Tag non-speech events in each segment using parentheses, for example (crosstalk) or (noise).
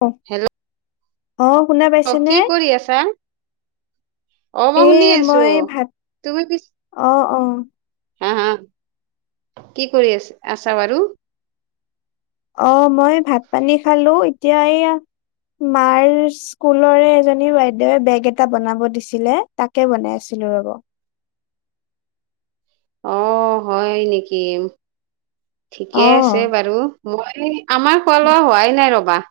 অ অ শুনা অ পাইছা নে কি কৰি আছা অ মই এ শুনি আছো মই ভাত তুমি পিছ অ অ হা হা কি কৰি আছ আছা বাৰু অ মই ভাত পানী খালো এতিয়া এইয়া মাৰ স্কুলৰে এজনী বাইদেৱে বেগ এটা বনাব দিছিলে তাকে বনাই আছোঁ (unintelligible) অ হয় নেকি অ ঠিকে আছে বাৰু মই আমাৰ খোৱা লোৱা হোৱাই নাই ৰবা।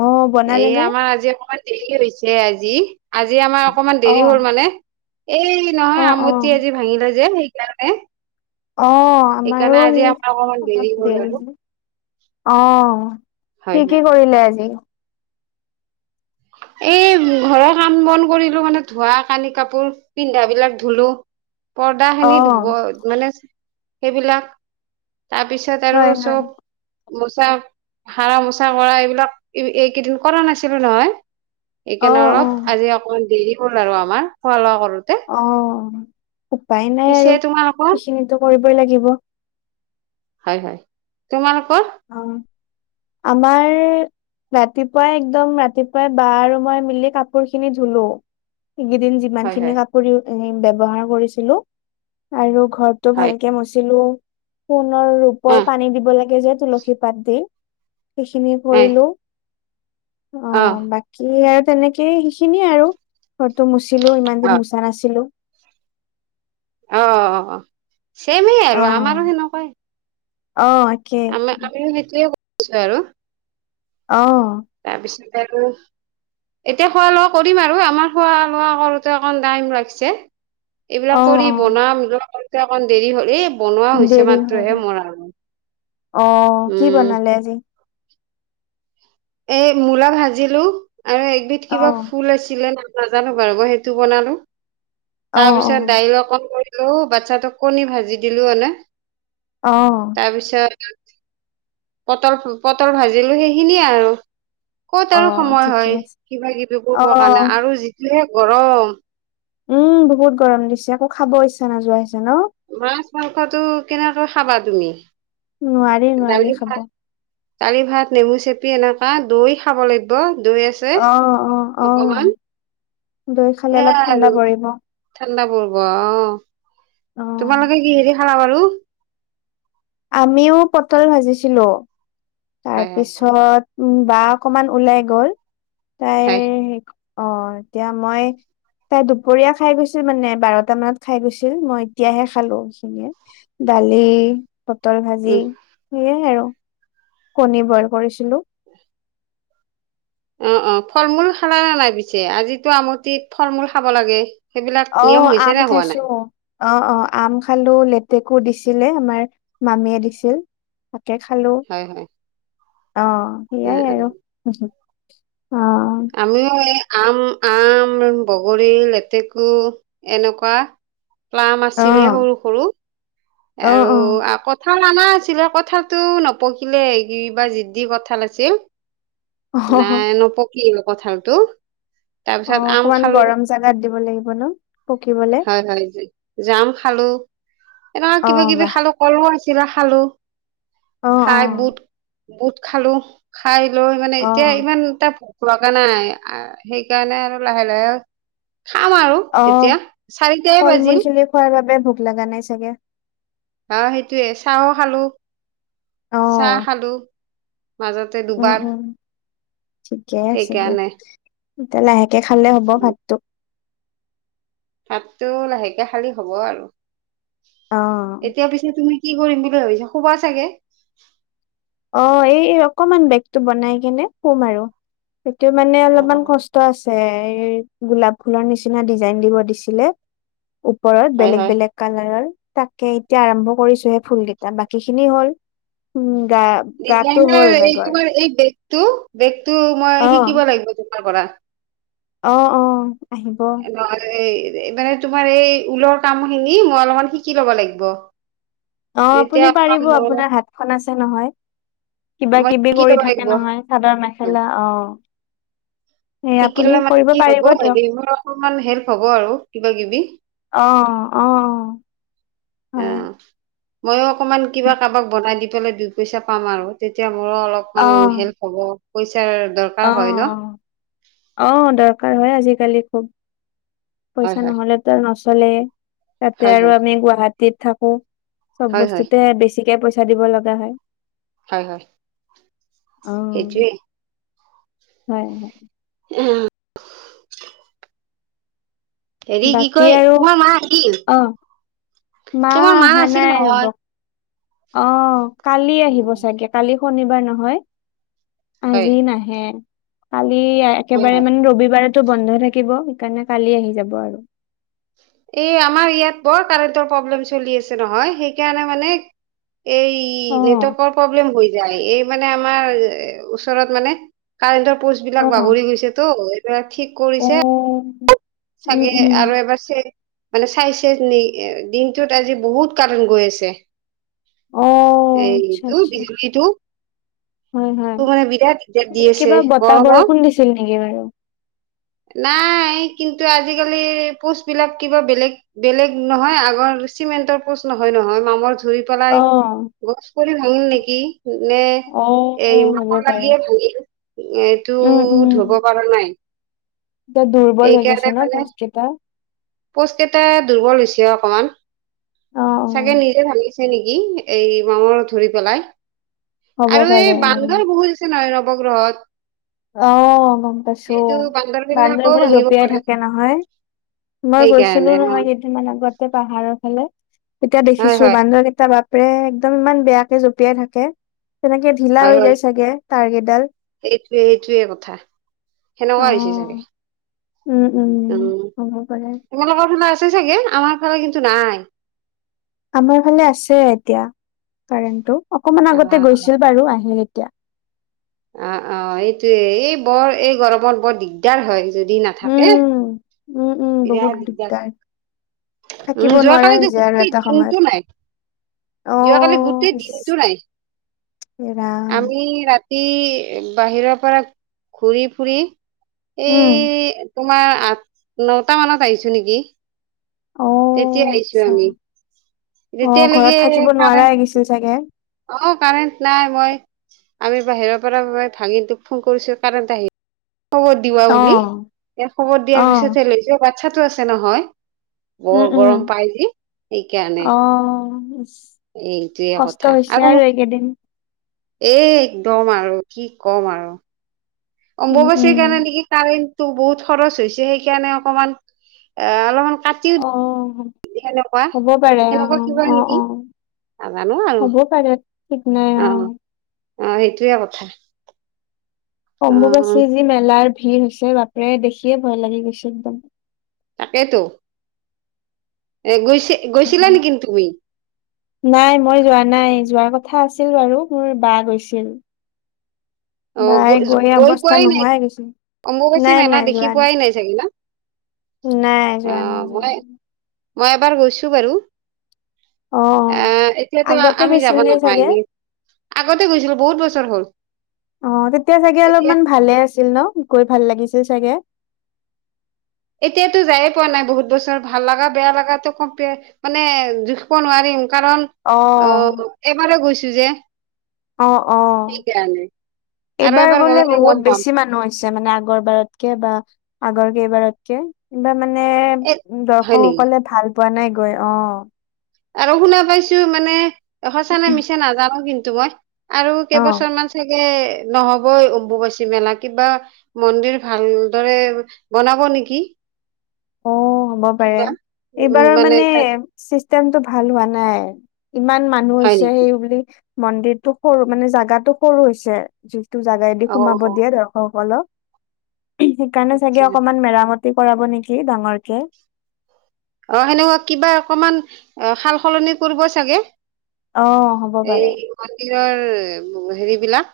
অ বনালে এই নে আমাৰ আজি অকমান দেৰি হৈছে আজি, আজি আমাৰ অকমান অ দেৰি হ'ল মানে। এই অ নহয় অ আমটি আজি ভাঙিলে যে সেইকাৰণে অ আমাৰো সেইকাৰণে আজি সেই আমাৰ অকমান দেৰি অলপ হ'ল আৰু দেৰি অৱ হয় কি হয় কি কৰিলে আজি? (unintelligible) এই ঘৰৰ কাম বন কৰিলো মানে ধোৱা কানি কাপোৰ পিন্ধাবিলাক ধুলো পৰ্দা অ খিনি ধুব মানে সেইবিলাক। তাৰপিছত আৰু হয় হয় চব মোচা হাৰা মোচা কৰা এইবিলাক এইকেইদিন কৰা নাছিলো নহয়। অ সেইকাৰণে অ অলপ আজি অকমান দেৰি হ'ল আৰু আমাৰ খোৱা লোৱা কৰা অ উপায় নাই পিছে আৰু তোমালোকৰ ইখিনিটো কৰিবই লাগিব। হয় হয়, তোমালোকৰ অ আমাৰ ৰাতিপুৱাই একদম ৰাতিপুৱাই বা আৰু মই মিলি কাপোৰ খিনি ধুলো এইকেইদিন যিমান হয় খিনি হয় কাপোৰ ব্যৱহাৰ কৰিছিলো আৰু ঘৰটো হয় ভালকে মুচিলো সোণনৰ ৰূপৰ অ পানী দিব লাগে যাত তুলসী পাত দি সেইখিনি কৰিলো। অ বাকী আৰু তেনেকেই সেইখিনিয়ে আৰু ফটো মুচিলো ইমান অ দিন মোচা নাছিলো অ চেমেই অ। আৰু আমাৰো সেনেকুৱাই অ একে আম একে আমি সেইটোৱে কৰিছো আৰু অৱ তাৰপিছত আৰু এতিয়া খোৱা লোৱা কৰিম আৰু আমাৰ খোৱা লোৱা কৰোতে অকণ টাইম লাগিছে অ এইবিলাক কৰি অ বনাম লগতে অকমান দেৰি হ'লে ই বনোৱা হৈছে দেৰি হ'ল। মাত্ৰহে মৰা আৰু অ কি উম বনালে আজি এই মূলা ভাজিলো আৰু এবিধ অ কিবা ফুল আছিলে ন নাজানো বাৰু মই সেইটো বনালো অ তাৰ পিছত অ দাইল অকণ কৰি কৰিলো বাচ্ছাটোক কণী ভাজি দিলো‌ মানে অঁ। পটল পটল ভাজিলো সেইখিনিয়ে আৰু--' ক'ত অ আৰু সময় ঠিকে হয়, আছে কিবা কিবি অ কৰিব কাৰণে আৰু যিটো গৰম উম বহুত গৰম দিছে, একো খাব ইচ্ছা নোযোৱা হৈছে ন মাছ -মাংসটো কেনেকৈ খাবা তুমি নোৱাৰি দালি নোৱাৰি ভাত খাব। দালি ভাত নেমু চেপি এনেকা দৈ খাব লাগিব। দৈ আছে, অ অ অ অকমান। দৈ খালে অলপ সেয়াই আৰু ঠাণ্ডা পৰিব। ঠাণ্ডা পৰ্ব অঁ অ তোমালোকে কি হেৰি খালা বাৰু আমিও পটল ভাজিছিলো, হয় হয় তাৰপিছত উম বা অকমান ওলাই গ'ল তাইৰ হয় অ এতিয়া মই তাই দুপৰীয়া খাই গৈছিল মানে বাৰটা মানত খাই গৈছিল মই এতিয়াহে খালো সেখিনিয়ে দালি, পটল ভাজি উম সেয়াই আৰু কণী বইল কৰিছিলো। অঁ অঁ ফল মূল খালা নে নাই পিছে আজিতো আমঠিত ফল মূল খাব লাগে। সেইবিলাক নিয়ম অঁ হৈছে আম নে হোৱা নাই খাইছো। অঁ অঁ আম খালো লেতেকো দিছিলে আমাৰ মামীয়ে দিছিল। তাকে খালো। হয় হয় অঁ উ সেইয়াই উ আৰু অঁ। আমিও এই আম, আম, বগৰী, লেতেকু এনেকুৱা আম অ আছিলে সৰু-সৰু অ অ আৰু অ কথা ক অনা আছিলে কথাাতটো নপকিলে কিবা যিদি কঠাল আছিল। নাই নোপক কঠালতো। অ তাৰপিছত আম অকমান খালো। গৰম জাগাত দিব লাগিব ন পকিবলে হয়, হয়, আম খালোঁ। এনেকুৱা অ কিবা-কিবি বাহ খালোঁ কলো আছে খালোঁ অ অ খাই বুট, বুট খালোঁ। খাই লৈ মানে অ এতিয়া ইমান এটা ভোক লগা নাই। সেইকাৰণে, আৰু লাহে লাহে খাম আৰু অ এতিয়া চাৰিটাই ফল মূল বাজিম। খিনি খোৱাৰ বাবে ভোক লাগা নাই চাগে? আহ' সেইটোয়ে চাহো খালোঁ। অ চাহ খালো। মাজতে দুবাৰ। ঠিকেই আছে দিয়ক। সেইকাৰণে এতিয়া লাহেকে খালে হ'ব ভাতটো। ভাততো লাহেকে খালোঁ হ'ব আৰু। অ এতিয়া পিছে তুমি কি কৰিম বুলি ভাবিছা, খোবা চাগে? অঁ' এই এই অকমান বেগটো বনাই কেনে সোম আৰু। সেইটো মানে অ অলপমান কষ্ট আছে, এই গোলাপ ফুলৰ নিচিনা ডিজাইন দিব দিছিলে, ওপৰত হয় হয় বেলেগ-বেলেগ কালাৰৰ। তাকে এতিয়া আৰম্ভ কৰিছোহে ফুল কেইটা, বাকী খিনি হ'ল। গা গাটো হ'ল ডিজাইনাৰ এই বেগৰ তোমাৰ এই বেগটো বেগতটো মই শিকিব লাগিব। কৰা। অঁ' অঁ। এই মান তোমাৰ এই ঊলৰ কাম খিনি মই অলপমান শিকি ল'ব লাগিব। তেতিয়া অঁ'আপুনি অকমান পাৰিব মোৰ আপোনাৰ হাতখন আছে নহয়। মই কিবা-কিবি শিকি ল'ব কৰি লাগিব থাকে নহয়। চাদৰ-মেখেলা অ' এই আপুনি শিকিলে মানে কৰিব কি হ'ব পাৰিব দিয়ক হেৰি মোৰ অকনমান হেল্প হ'ব আৰু কিবা-কিবি। অঁ' অঁ। অঁ' ময়ো অকমান কিবা কাৰোবাক বনাই দি পেলাই দুই পইচা পাম আৰু তেতিয়া। মোৰো অ অলপমান হেল্প হ'ব। পইচাৰ দৰকাৰ অ', হয় ন অ' আহ দৰকাৰ হয় আজিকালি খুব। হয় পইচা হয় নহলেতো নচলে তাতে হয় আৰু হয় আমি গুৱাহাটীত থাকো। চব হয় হয় বস্তুতে বেছিকে পইচা দিব লগা হয়। হয়, হয়, সেইটোৱেই হয়, হয়। আহ' হেৰি কি বাকী কয়, আৰু তোমাৰ মাৰ কি? অ তোমাৰ মা অহা আছিল নাই ৰব নহয়। অ' কালি আহিব চাগে, কালি শনিবাৰ নহয়। হয় আজি নাহে। কালি হয় একেবাৰে হয় মানে ৰবিবাৰত বন্ধ থাকিব। সেইকাৰণে কালি আহি যাব আৰু। এই আমাৰ ইয়াত বৰ কাৰেণ্টৰ প্ৰব্লেম চলি আছে নহয়, সেইকাৰণে মানে এই অ নেটৱৰ্কৰ প্ৰব্লেম হৈ যায়। এই মানে, আমাৰ ওচৰত মানে কাৰেণ্টৰ পষ্ট অ বিলাক বাগৰি গৈছে তো এই বিলাক ঠিক অ কৰিছে উম চাগে উম আৰু এবাৰ চে মানে চাইছে নি, দিনটোত আজি বহুত কাৰণ গৈ আছে। অ এইটো বিজুলীটো। হয, হয়, মানে বিৰাট দিগদাৰ দি এই আছে কিবা বতাহ গৰমত বৰষুণ দিছিল নেকি বাৰু? নাই। কিন্তু, আজিকালি পোষ্টবলাক কিবা বেলেগ বেলেগ নহয়, আগৰ চিমেণ্টৰ পোচ নহয় নহয় মামৰ ৰিই পেলাই অ গছ কৰি ভাঙিল নেকি? নে অ', এই অ', হ'ব মাক পাৰে। লাগিয়েই ভাগিল এইটো উম, ধব উম। পৰা নাই। এতিয়া দুৰ্বল হৈ গৈছে ন পোষ্ট গেতা পোষ্ট কেইটা দুৰ্বল হৈছে অকমান। অ', চাগে অ', নিজে ভাঙিছে নেকি এই মামৰ ধৰি পেলাই। হ'ব আৰু পাৰে এই বান্দৰ বহুত আছে নহয় নৱগ্ৰহত আহ গম পাইছো এইটো বান্দৰ বিলাকও বুলি ভাঙিব জঁপিয়াই পাৰে থাকে নহয়। মই গৈছিলো সেইকাৰণে অ নহয় কেইদিনমান আগতে পাহাৰৰ ফালে এতিয়া হয় দেখিছো হয় বান্দৰকেইটা বাপেৰে একদম ইমান বেয়াকে জঁপিয়াই থাকে। তেনেকে ঢিলা হৈ যায় চাগে তাটাৰ গেডাল। সেইটোৱে সেইটোৱে কথা অ' সেনেকুৱা হৈছে চাগে। উম হ'ব পাৰে। তোমালোকৰ ফালে আছে চাগে আমাৰ ফালে কিন্তু নাই। আমাৰ ফালে আছে এতিয়া কাৰাৰেণ্টো অকমান আহ আগতে গৈছিল বাৰু আহে। এতিয়া অ অ এইটোয়ে এই বৰ এই গৰমত বৰ দিগদাৰ হয়। যদি নাথাকে। উম, উম উম বহুত দিগদাৰ। উম থাকিব নোৱাৰা যোৱাকালিতো হৈ যায় আৰু গোটেই এটা দিনটো সময়ত। নাই যোৱাকালি অ', গোটেই ইচ দিনতটো নাই। হে ৰাম, আমি ৰাত- তি বাহিৰৰ পৰা ঘূৰি ফুৰি এ উম, তোমাৰ আঠ নটা মানত আহিছো নেকি। তেতিয়া অ', আহিছো আচ্ছা। আমি অ', ঘৰত তেতিয়ালৈকে থাকিব নোৱাৰা হৈ গৈছিল কাৰন্ট চাগে? অ কাৰেণ্ট নাই মই আমি বাহিৰৰ পৰা ভাঙি তোক ফোন কৰিছো কাৰেণ্ট আহি- খবৰ দিৱা বুলি অ', ই খবৰ দিয়াৰ অ', পিছতহে লৈছো বাচ্ছাতটো আছে নহয়। উম, বৰ উম, গৰম পাই যে সেইকাৰণে অ', এইটোৱে কষ্ট হৈছে আৰু এইকেইদিন এ একদম আৰু কি কম আৰু উম, উম, অম্বুবাচীৰ কাৰণে নেকি কাৰান্ট বহুত খৰচ হৈছে সেইকাৰণে অকমান এ অলমান অ হ'ব পাৰে সেনেকুৱা অ কিবা অ নেকি অ নাজানো আৰু হ'ব পাৰে সঠিক নাই অ অ সেইটোয়ে কথা অ অম্বুবাচীৰ যি মেলাৰ ভিৰ হৈছে বাপেৰে দেখিয়ে ভয় লাগি গৈছে একদম তাকেইেতো এ গৈছে গৈছিলা নে কিন তুমি নাই মই যোৱা নাই যোৱা কথা আছিল বাৰু মোৰ বা গৈছিল অ বাই গ গৈ অৱস্থা পোৱাই নাই নোহোৱাই গৈছিল অম্বুবাচী নাই মেলা নাই দেখি যোৱা পোৱাই নাই চাগে না নাই যোৱা আহ নাই যোৱা মই নাই। মই এবাৰ গৈছো বাৰু অ এ এতিয়াতো আগতে আমি যাব গৈছিল নে চাগে নাপাইনে আগতে গৈছিলো বহুত বছ হ'ল অ তেতিয়া চাগে এতিয়া অলপমান ভালে আছিল ন গৈ ভাল লাগিছিল চাগে এতিয়াতো যায়ে পোৱা নাই বহুত বছৰ ভাল লগা বেয়া লগা কম্পেয়াৰ মানে জুখিব নোৱাৰিম কাৰণ অ এবাৰ গৈছো যে অ অ সেইকাৰণে আৰু এইবাৰ এবাৰ বোলে গ'লে বহুত গম পাম বেছি মানুহ হৈছে মানে আগৰ বাৰতকে বা আগৰ কেইবাৰতকে কিবা মানে এ হয় নেকি দৰ্শকসকলে ভাল পোৱা নাই গৈ অ আৰু শুনা পাইছো মানে সঁচা নে মিছা নাজানো কিন্তু মই আৰু অ কেইবছৰ মান চাগে নহবই অম্বুবাচী মেলা কিবা মন্দিৰ ভালদৰে বনাব নেকি। অ হ'ব পাৰে কিবা উম এইবাৰৰ মানে তাত চিষ্টেমটো ভাল হোৱা নাই ইমান মানুহ হৈছে হয় নেকি সেই বুলি মন্দিৰটো সৰু মানে জাগাতো সৰু হৈছে যিটো জোগাইদি অ সোমাব অ দিয়ে দৰ্শকসকলক। সেইকাৰণে আচ্ছা চাগে অকমান মেৰামতি কৰাব নেকি ডাঙৰকে। অ সেনেকুৱা কিবা অকমান অ সাল- সলনি কৰিব চাগে। অ হ'ব পাৰে ৰ হেৰি বিলাক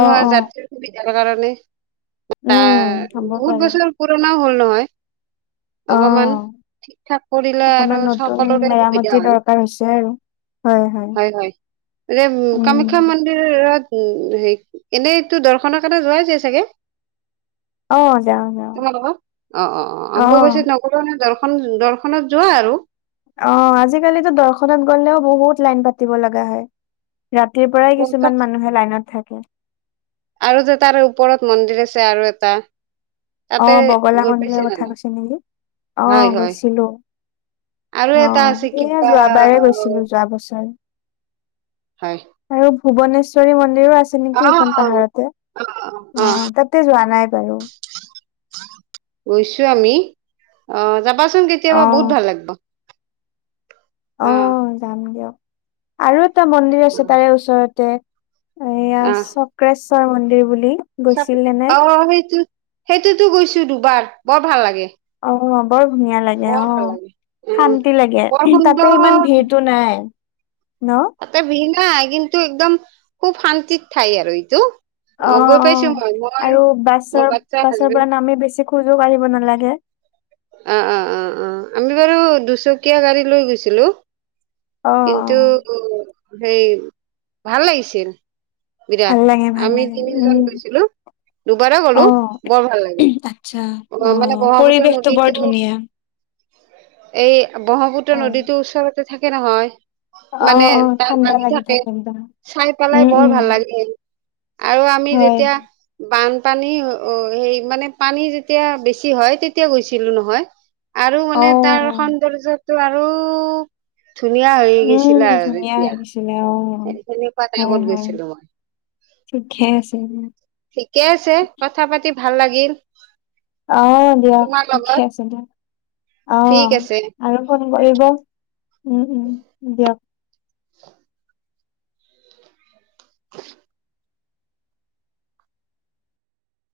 অ অ যাত্ৰীৰ সুবিধাৰ কাৰণে। এ উম হ'ব বহুত পাৰে বছৰ পুৰণাও হ'ল নহয় অ অকমান ঠিক ঠাক কৰিলে আৰু অকমান নতুন সকলোৰে সুবিধা মেৰামতিৰ হয় দৰকাৰ হৈছে আৰু হয় হয়। এ উম কামাখ্যা মন্দিৰ ৰত উ হে এনেইটো দৰ্শনৰ কাৰণে যোৱাইছে চাগে। অ যাওঁ যাওঁ তোমাৰলোকৰ অ অ অ অম্বুবাচিত নগলো নই দৰ্শ- দৰ্শনত যোৱা আৰু অ আজিকালিতো দৰ্শনত গলেও বহুত লাইন পাতিব লগা হয়। ৰাতিৰ পৰাই কিছুমান তাৰপিছত মানুহে লাইনত থাকে। আৰু যে তাৰ ওপৰত মন্দিৰ আছে আৰু এটা অ তাতে বগলা গৈ মন্দিৰৰ পাইছানে কথা নাই? কৈছে নেকি অ হয় হয় গৈছিলো আৰু অ এটা আছে এয়া কিবা যোৱাবাৰে গৈছিলো যোৱা বছৰ হয় আৰু ভূৱনেশ্বৰী মন্দিৰো আছে অ নেকি সেখন অ পাহাৰতে অ অ', তাতে যোৱা নাই। বাৰু গৈছো আমি অহ যাবাচোন কেতিয়াবা অ বহুত ভাল লাগিব। অ যাম দিয়ক আৰু এটা মন্দিৰ আছে তাৰে ওচৰতে এইয়া অ', চক্ৰেশ্বৰ মন্দিৰ বুলি গৈছিল নে অ সেইটো সেইটোতো গৈছো দুবাৰ বৰ ভাল লাগে। অ বৰ ধুনীয়া লাগে বৰ অ ভাল লাগে উম, শান্তি লাগে বৰ সুন্দৰ তাতে ইমান ভিৰটো নাই। ন তাতে ভিৰ নাই কিন্তু একদম খুব শান্তিত ঠাই আৰু এইটো অঁ অ', গৈ পাইছো অঁ মই মই আৰু মোৰ বাছৰ বাচ্ছা বাছৰ হাজবেণ্ড পৰা নামেই বেছি। খোজো কাঢ়িব নালাগে। অঁ অঁ অঁ অঁ আমি বাৰু দুচকীয়া গাড়ী লৈ গৈছিলোঁ অ অ কিন্তু সেই ভাল লাগিছিল। বিৰাট ভাল লাগে, ভাল আমি লাগে তিনিওজন উম। গৈছিলো দুবাৰ গ'লো অঁ বৰ ভাল লাগে আচ্ছা অ মানে অঁ ব্ৰহ্মপুত্ৰ পৰিৱেশটো বৰ নদীতো ধুনিয়া। ধুনীয়া। এই ব্ৰহ্মপুত্ৰ হয় নদীতো ওচৰতে থাকে নহয়। অ মানে অ তাৰ ঠাণ্ডা লাগি থাকে একদম চাই পেলাই উম বৰ উম ভাল লাগে। আৰু আমি হয় যেতিয়া বান। পানী অঁ সেই মানে পানী যেতিয়া বেছি হয় তেতিয়া গৈছিলোঁ নহয়। আৰু অ মানে তাৰ সৌন্দৰ্যটো আৰু ধুনীয়া হৈ উম গৈছিলে আৰু ধুনীয়া তেতিয়া আহিছিলে অ সেখিনি হয় পৰাটাইমত হয় গৈছিলোঁ মই ঠিকে আছে ঠিকে আছে কথা পাতি ভাল লাগিল অহঁ দিয়ক তোমাৰ থিকে লগত আছে দিয়ক। ঠিক অঁ আছে আৰু ফোন কৰিব উম উম দিয়ক। (unintelligible)